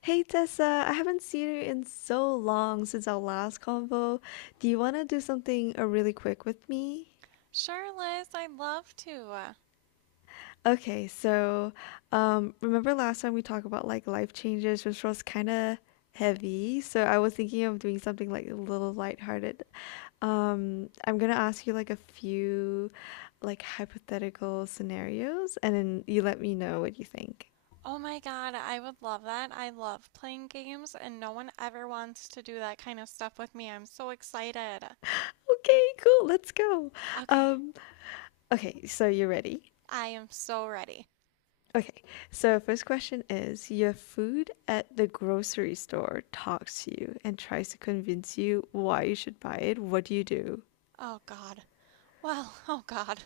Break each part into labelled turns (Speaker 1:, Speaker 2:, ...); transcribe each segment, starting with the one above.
Speaker 1: Hey Tessa, I haven't seen you in so long since our last convo. Do you want to do something really quick with me?
Speaker 2: Sure, Liz, I'd love to.
Speaker 1: Okay, so remember last time we talked about like life changes, which was kind of heavy. So I was thinking of doing something like a little lighthearted. I'm gonna ask you like a few like hypothetical scenarios, and then you let me know what you think.
Speaker 2: Oh my God, I would love that. I love playing games, and no one ever wants to do that kind of stuff with me. I'm so excited.
Speaker 1: Okay, cool. Let's go.
Speaker 2: Okay,
Speaker 1: Um, okay, so you ready?
Speaker 2: I am so ready.
Speaker 1: Okay, so first question is your food at the grocery store talks to you and tries to convince you why you should buy it. What do you do?
Speaker 2: Oh God. Well, oh God.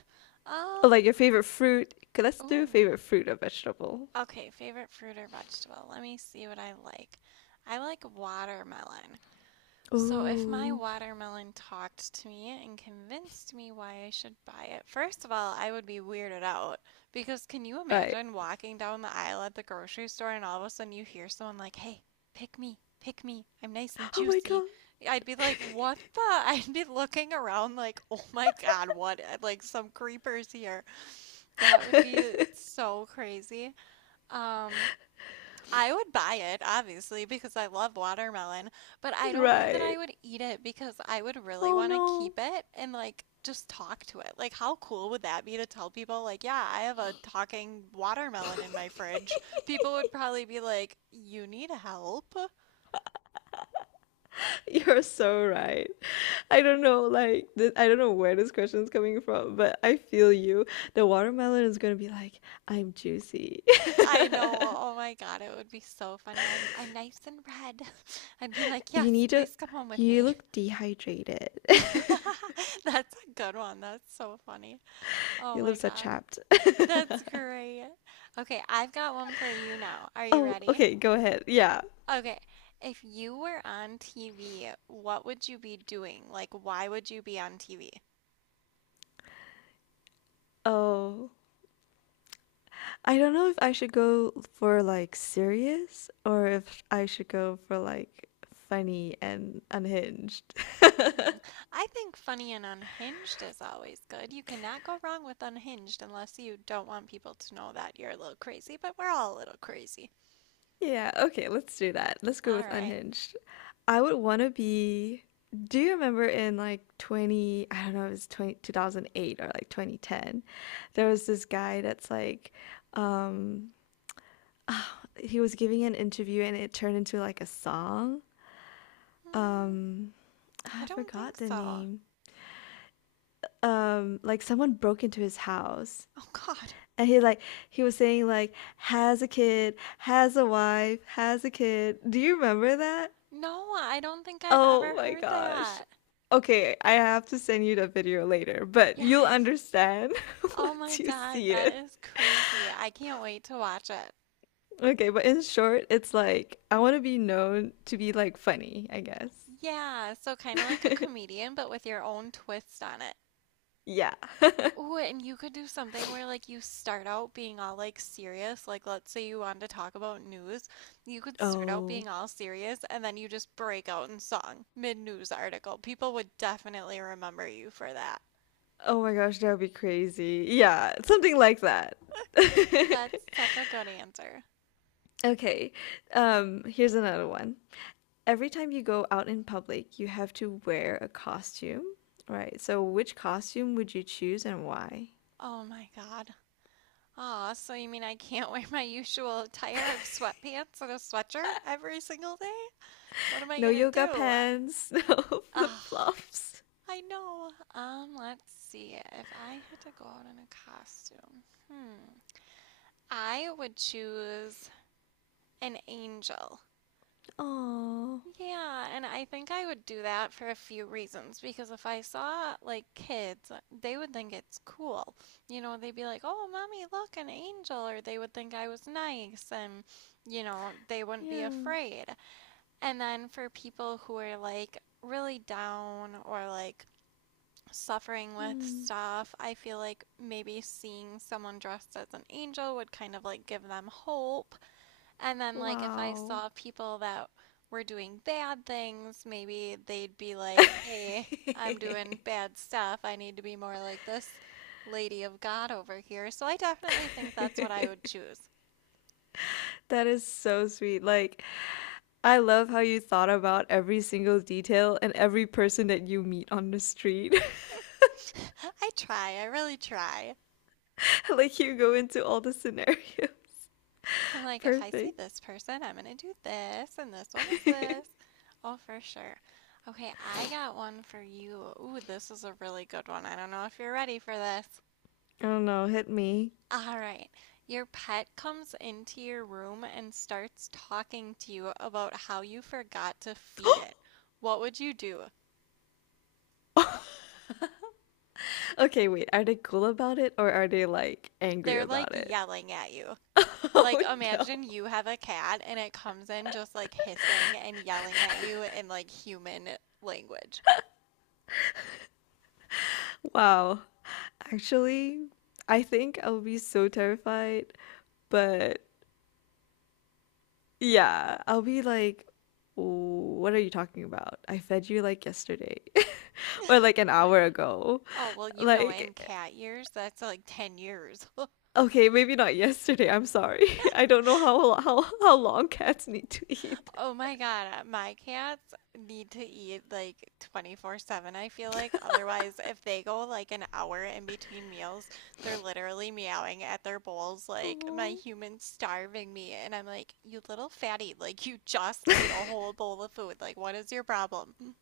Speaker 1: Or
Speaker 2: Um,
Speaker 1: like your favorite fruit. 'Kay, let's do
Speaker 2: Ooh.
Speaker 1: favorite fruit or vegetable.
Speaker 2: Okay, favorite fruit or vegetable. Let me see what I like. I like watermelon. So, if my
Speaker 1: Ooh,
Speaker 2: watermelon talked to me and convinced me why I should buy it, first of all, I would be weirded out. Because can you
Speaker 1: right.
Speaker 2: imagine walking down the aisle at the grocery store and all of a sudden you hear someone like, hey, pick me, I'm nice and
Speaker 1: Oh my
Speaker 2: juicy?
Speaker 1: God,
Speaker 2: I'd be like, what the? I'd be looking around like, oh my God, what? Like some creepers here. That would be so crazy. Um, I would buy it, obviously, because I love watermelon, but I don't know that I
Speaker 1: right.
Speaker 2: would eat it because I would really
Speaker 1: Oh
Speaker 2: want to keep
Speaker 1: no.
Speaker 2: it and like just talk to it. Like, how cool would that be to tell people, like, yeah, I have a talking watermelon in my fridge? People would probably be like, you need help.
Speaker 1: You're so right. I don't know, like, I don't know where this question is coming from, but I feel you. The watermelon is gonna be like, I'm juicy.
Speaker 2: I know. Oh my God, it would be so funny. I'm nice and red. I'd be like,
Speaker 1: You
Speaker 2: yes,
Speaker 1: need to
Speaker 2: please come home with
Speaker 1: You
Speaker 2: me.
Speaker 1: look dehydrated.
Speaker 2: That's a good one. That's so funny. Oh
Speaker 1: Your
Speaker 2: my
Speaker 1: lips are
Speaker 2: God.
Speaker 1: chapped.
Speaker 2: That's great. Okay, I've got one for you now. Are you
Speaker 1: Oh,
Speaker 2: ready?
Speaker 1: okay, go ahead. Yeah.
Speaker 2: Okay, if you were on TV, what would you be doing? Like, why would you be on TV?
Speaker 1: Oh, I don't know if I should go for like serious or if I should go for like funny and unhinged.
Speaker 2: Hmm. I think Funny and Unhinged is always good. You cannot go wrong with Unhinged unless you don't want people to know that you're a little crazy, but we're all a little crazy.
Speaker 1: Yeah, okay, let's do that. Let's go
Speaker 2: All
Speaker 1: with
Speaker 2: right.
Speaker 1: unhinged. I would want to be. Do you remember in like 20, I don't know, it was 20 2008 or like 2010, there was this guy that's like, um, he was giving an interview and it turned into like a song.
Speaker 2: Hmm,
Speaker 1: Um,
Speaker 2: I
Speaker 1: I
Speaker 2: don't think
Speaker 1: forgot the
Speaker 2: so.
Speaker 1: name. Like someone broke into his house
Speaker 2: Oh, God.
Speaker 1: and he was saying like has a kid, has a wife, has a kid. Do you remember that?
Speaker 2: No, I don't think I've
Speaker 1: Oh
Speaker 2: ever
Speaker 1: my
Speaker 2: heard
Speaker 1: gosh.
Speaker 2: that.
Speaker 1: Okay, I have to send you the video later, but you'll
Speaker 2: Yes.
Speaker 1: understand
Speaker 2: Oh my
Speaker 1: once you
Speaker 2: God,
Speaker 1: see
Speaker 2: that
Speaker 1: it.
Speaker 2: is crazy. I can't wait to watch it.
Speaker 1: Okay, but in short, it's like I want to be known to be like funny, I guess.
Speaker 2: Yeah, so kind of like a comedian, but with your own twist on it.
Speaker 1: Yeah.
Speaker 2: Ooh, and you could do something where like you start out being all like serious, like let's say you wanted to talk about news, you could start out being
Speaker 1: Oh.
Speaker 2: all serious and then you just break out in song mid-news article. People would definitely remember you for that.
Speaker 1: Oh my gosh, that would be crazy. Yeah, something like that.
Speaker 2: That's such a good answer.
Speaker 1: Okay, here's another one. Every time you go out in public, you have to wear a costume, right? So which costume would you choose and why?
Speaker 2: Oh my God. Aw, so you mean I can't wear my usual attire of sweatpants and a sweatshirt every single day? What am I
Speaker 1: No
Speaker 2: gonna
Speaker 1: yoga
Speaker 2: do?
Speaker 1: pants, no
Speaker 2: Ah,
Speaker 1: flip-flops.
Speaker 2: I know. Let's see. If I had to go out in a costume, hmm, I would choose an angel.
Speaker 1: Oh,
Speaker 2: Yeah, and I think I would do that for a few reasons because if I saw like kids, they would think it's cool. You know, they'd be like, "Oh, mommy, look, an angel," or they would think I was nice and, you know, they wouldn't be
Speaker 1: yeah.
Speaker 2: afraid. And then for people who are like really down or like suffering with
Speaker 1: Hmm.
Speaker 2: stuff, I feel like maybe seeing someone dressed as an angel would kind of like give them hope. And then, like, if I
Speaker 1: Wow.
Speaker 2: saw people that were doing bad things, maybe they'd be like, hey, I'm doing bad stuff. I need to be more like this lady of God over here. So I definitely think that's what I would choose.
Speaker 1: That is so sweet. Like, I love how you thought about every single detail and every person that you meet on the street.
Speaker 2: I try, I really try.
Speaker 1: Like, you go into all the scenarios.
Speaker 2: I'm like, if I see
Speaker 1: Perfect.
Speaker 2: this person, I'm gonna do this, and this one is this. Oh, for sure. Okay, I got one for you. Ooh, this is a really good one. I don't know if you're ready for this.
Speaker 1: Oh no, hit me.
Speaker 2: All right. Your pet comes into your room and starts talking to you about how you forgot to feed it. What would you do?
Speaker 1: Okay, wait, are they cool about it or are they like angry
Speaker 2: They're like
Speaker 1: about it?
Speaker 2: yelling at you. Like,
Speaker 1: Oh no.
Speaker 2: imagine you have a cat and it comes in just like hissing and yelling at you in like human language.
Speaker 1: Wow. Actually, I think I would be so terrified, but yeah, I'll be like, "What are you talking about? I fed you like yesterday or like an hour
Speaker 2: Right.
Speaker 1: ago."
Speaker 2: Oh, well, you know, in
Speaker 1: Like,
Speaker 2: cat years, that's like 10 years.
Speaker 1: okay, maybe not yesterday. I'm sorry. I don't know how long cats need to eat.
Speaker 2: Oh my God, my cats need to eat like 24/7, I feel like. Otherwise, if they go like an hour in between meals, they're literally meowing at their bowls like my
Speaker 1: Aw.
Speaker 2: human's starving me. And I'm like, you little fatty, like you just ate a whole bowl of food. Like, what is your problem?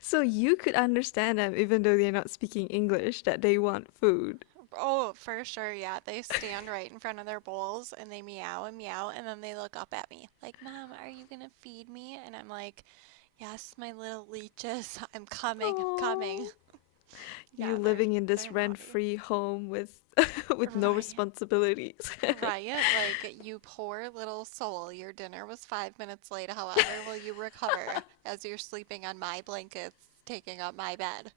Speaker 1: So you could understand them even though they're not speaking English that they want food.
Speaker 2: Oh, for sure. Yeah, they stand right in front of their bowls and they meow and meow. And then they look up at me like, Mom, are you gonna feed me? And I'm like, yes, my little leeches, I'm coming, I'm coming.
Speaker 1: Aww. You
Speaker 2: Yeah, they're
Speaker 1: living in this
Speaker 2: they're naughty.
Speaker 1: rent-free home with with no
Speaker 2: Ryan,
Speaker 1: responsibilities,
Speaker 2: Ryan, like you poor little soul. Your dinner was 5 minutes late. However, will you recover as you're sleeping on my blankets, taking up my bed?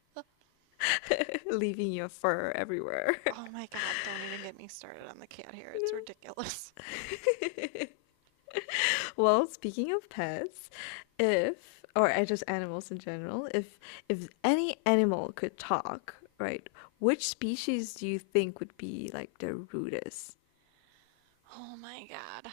Speaker 1: leaving your fur everywhere.
Speaker 2: Oh my God, don't even get me started on the cat hair. It's ridiculous.
Speaker 1: Well, speaking of pets, if or I just animals in general, if any animal could talk, right, which species do you think would be like the rudest?
Speaker 2: Oh my God.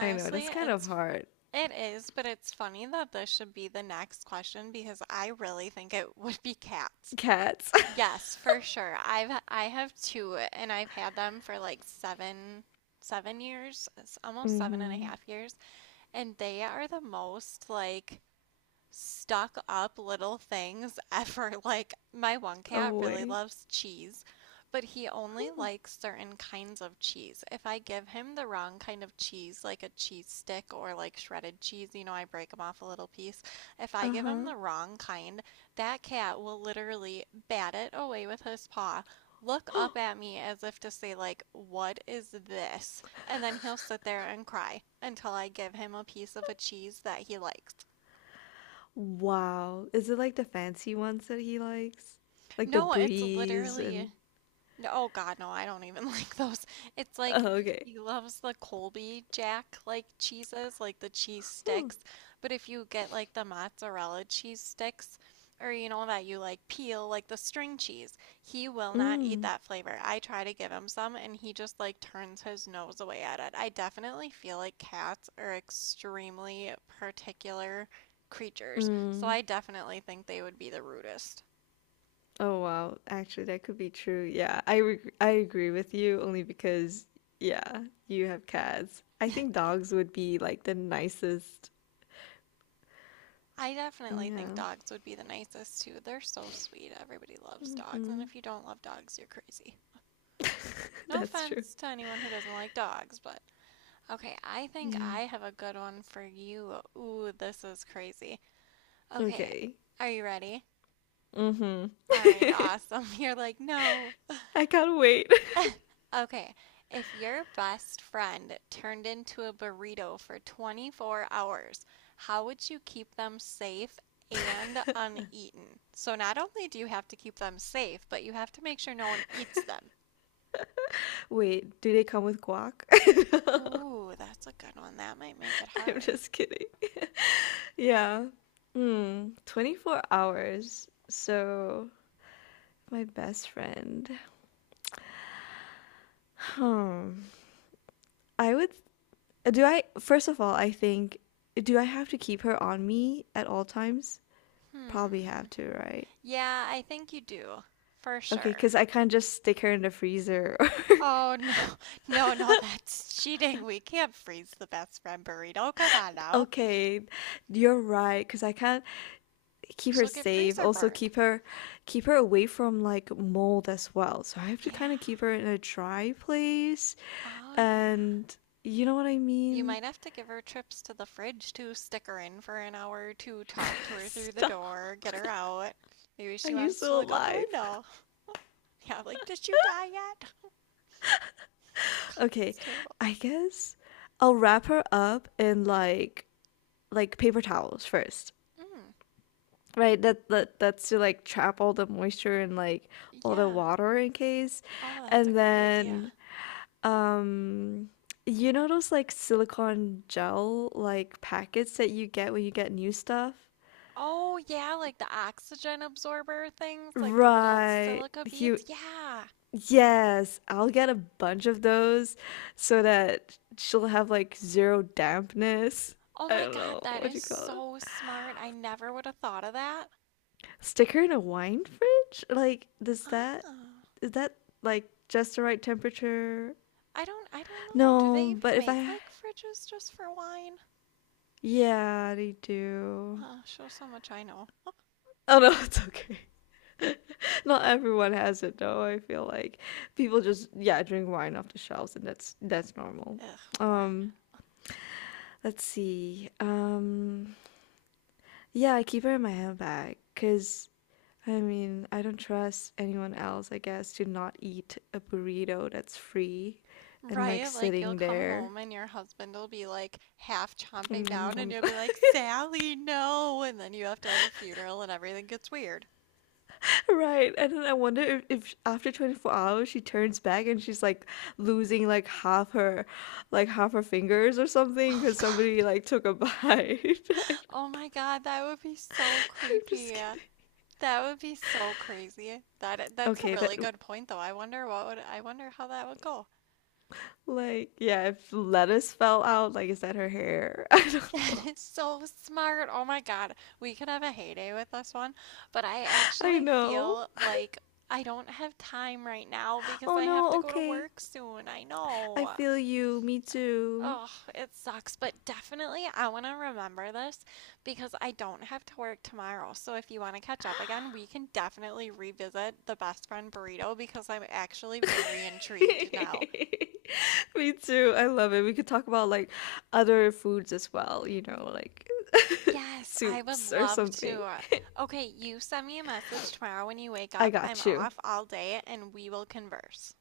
Speaker 1: I know that's kind of
Speaker 2: it's
Speaker 1: hard.
Speaker 2: it is, but it's funny that this should be the next question because I really think it would be cats.
Speaker 1: Cats.
Speaker 2: Yes, for sure. I have two and I've had them for like seven years. It's almost seven and a
Speaker 1: Mm-hmm.
Speaker 2: half years. And they are the most like stuck up little things ever. Like, my one cat really
Speaker 1: Away.
Speaker 2: loves cheese, but he only likes certain kinds of cheese. If I give him the wrong kind of cheese, like a cheese stick or like shredded cheese, you know, I break him off a little piece. If I give him
Speaker 1: Uh-huh.
Speaker 2: the wrong kind, that cat will literally bat it away with his paw. Look up at me as if to say, like, what is this? And then he'll sit there and cry until I give him a piece of a cheese that he likes.
Speaker 1: Wow. Is it like the fancy ones that he likes? Like the
Speaker 2: No, it's
Speaker 1: breeze and
Speaker 2: literally no, oh God, no, I don't even like those. It's like
Speaker 1: oh, okay.
Speaker 2: he loves the Colby Jack like cheeses, like the cheese sticks. But if you get like the mozzarella cheese sticks or you know that you like peel like the string cheese, he will not eat
Speaker 1: Mm.
Speaker 2: that flavor. I try to give him some and he just like turns his nose away at it. I definitely feel like cats are extremely particular creatures, so
Speaker 1: Mm.
Speaker 2: I definitely think they would be the rudest.
Speaker 1: Oh wow, actually that could be true. Yeah, I agree with you only because yeah, you have cats. I think dogs would be like the nicest.
Speaker 2: I definitely think
Speaker 1: Yeah,
Speaker 2: dogs would be the nicest too. They're so sweet. Everybody loves dogs, and if you don't love dogs, you're crazy. No
Speaker 1: that's true.
Speaker 2: offense to anyone who doesn't like dogs, but okay, I think
Speaker 1: Yeah.
Speaker 2: I have a good one for you. Ooh, this is crazy. Okay,
Speaker 1: Okay.
Speaker 2: are you ready?
Speaker 1: Mm-hmm.
Speaker 2: All right, awesome. You're like, no.
Speaker 1: I can't wait.
Speaker 2: Okay, if your best friend turned into a burrito for 24 hours, how would you keep them safe and uneaten? So not only do you have to keep them safe, but you have to make sure no one eats them.
Speaker 1: Wait, do they come with guac?
Speaker 2: Ooh, that's a good one. That might make it
Speaker 1: I'm
Speaker 2: hard.
Speaker 1: just kidding. Yeah. Hmm. 24 hours. So, my best friend. Hmm. I would Do I, first of all, I think, do I have to keep her on me at all times? Probably
Speaker 2: Hmm.
Speaker 1: have to, right?
Speaker 2: Yeah, I think you do. For
Speaker 1: Okay,
Speaker 2: sure.
Speaker 1: because I can't just stick her in the freezer.
Speaker 2: Oh, no. No, no, that's cheating. We can't freeze the best friend burrito. Come on now.
Speaker 1: Okay, you're right, because I can't keep her
Speaker 2: She'll get
Speaker 1: safe.
Speaker 2: freezer
Speaker 1: Also
Speaker 2: burned.
Speaker 1: keep her away from like mold as well. So I have to kind
Speaker 2: Yeah.
Speaker 1: of keep her in a dry place.
Speaker 2: Oh, yeah.
Speaker 1: And you know what I
Speaker 2: You
Speaker 1: mean?
Speaker 2: might have to give her trips to the fridge to stick her in for an hour or two, talk to her through the
Speaker 1: Stop.
Speaker 2: door, get her out. Maybe
Speaker 1: Are
Speaker 2: she
Speaker 1: you
Speaker 2: wants to
Speaker 1: still
Speaker 2: look out the
Speaker 1: alive?
Speaker 2: window. Yeah, like, did you die yet? God,
Speaker 1: Okay,
Speaker 2: that's terrible.
Speaker 1: I guess I'll wrap her up in like paper towels first,
Speaker 2: Mm,
Speaker 1: right? That's to like trap all the moisture and like all the
Speaker 2: yeah.
Speaker 1: water in case,
Speaker 2: Oh, that's a
Speaker 1: and
Speaker 2: great idea.
Speaker 1: then um you know those like silicone gel like packets that you get when you get new stuff?
Speaker 2: Oh, yeah, like the oxygen absorber things, like the little
Speaker 1: Right.
Speaker 2: silica
Speaker 1: You
Speaker 2: beads. Yeah.
Speaker 1: Yes, I'll get a bunch of those so that she'll have like zero dampness.
Speaker 2: Oh
Speaker 1: I
Speaker 2: my
Speaker 1: don't
Speaker 2: God,
Speaker 1: know
Speaker 2: that
Speaker 1: what
Speaker 2: is
Speaker 1: you call it.
Speaker 2: so smart. I never would have thought of that.
Speaker 1: Sticker in a wine fridge? Like, does that
Speaker 2: Ah,
Speaker 1: is that like just the right temperature?
Speaker 2: I don't know. Do they
Speaker 1: No, but
Speaker 2: even
Speaker 1: if
Speaker 2: make
Speaker 1: I
Speaker 2: like fridges just for wine?
Speaker 1: yeah, they do.
Speaker 2: Shows how much I know.
Speaker 1: Oh no, it's okay. Not everyone has it though. I feel like people just yeah drink wine off the shelves, and that's normal.
Speaker 2: Ugh, warm.
Speaker 1: Um, let's see. Yeah, I keep her in my handbag because I mean, I don't trust anyone else, I guess, to not eat a burrito that's free and like
Speaker 2: Right? Like, you'll
Speaker 1: sitting
Speaker 2: come
Speaker 1: there.
Speaker 2: home and your husband will be like half chomping down, and you'll be like, Sally, no! And then you have to have a funeral and everything gets weird.
Speaker 1: Right. And then I wonder if after 24 hours she turns back and she's like losing like half her fingers or something
Speaker 2: Oh,
Speaker 1: because somebody
Speaker 2: God.
Speaker 1: like took a bite. I'm
Speaker 2: Oh my God, that would be so
Speaker 1: just
Speaker 2: creepy.
Speaker 1: kidding.
Speaker 2: That would be so crazy. That's a
Speaker 1: Okay, that
Speaker 2: really good point, though. I wonder what would I wonder how that would go.
Speaker 1: like yeah, if lettuce fell out, like is that her hair? I don't
Speaker 2: That
Speaker 1: know.
Speaker 2: is so smart. Oh my God. We could have a heyday with this one. But I
Speaker 1: I
Speaker 2: actually
Speaker 1: know.
Speaker 2: feel like I don't have time right now because
Speaker 1: Oh
Speaker 2: I have to
Speaker 1: no,
Speaker 2: go to
Speaker 1: okay.
Speaker 2: work soon. I
Speaker 1: I
Speaker 2: know.
Speaker 1: feel you. Me too.
Speaker 2: Oh, it sucks. But definitely, I want to remember this because I don't have to work tomorrow. So if you want to catch up again, we can definitely revisit the best friend burrito because I'm actually very intrigued now.
Speaker 1: Me too. I love it. We could talk about like other foods as well, you know, like
Speaker 2: Yes, I would
Speaker 1: soups or
Speaker 2: love
Speaker 1: something.
Speaker 2: to. Okay, you send me a message tomorrow when you wake
Speaker 1: I
Speaker 2: up. I'm
Speaker 1: got you.
Speaker 2: off all day and we will converse.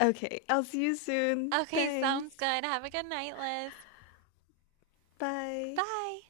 Speaker 1: Okay, I'll see you soon.
Speaker 2: Okay,
Speaker 1: Thanks.
Speaker 2: sounds good. Have a good night, Liz.
Speaker 1: Bye.
Speaker 2: Bye.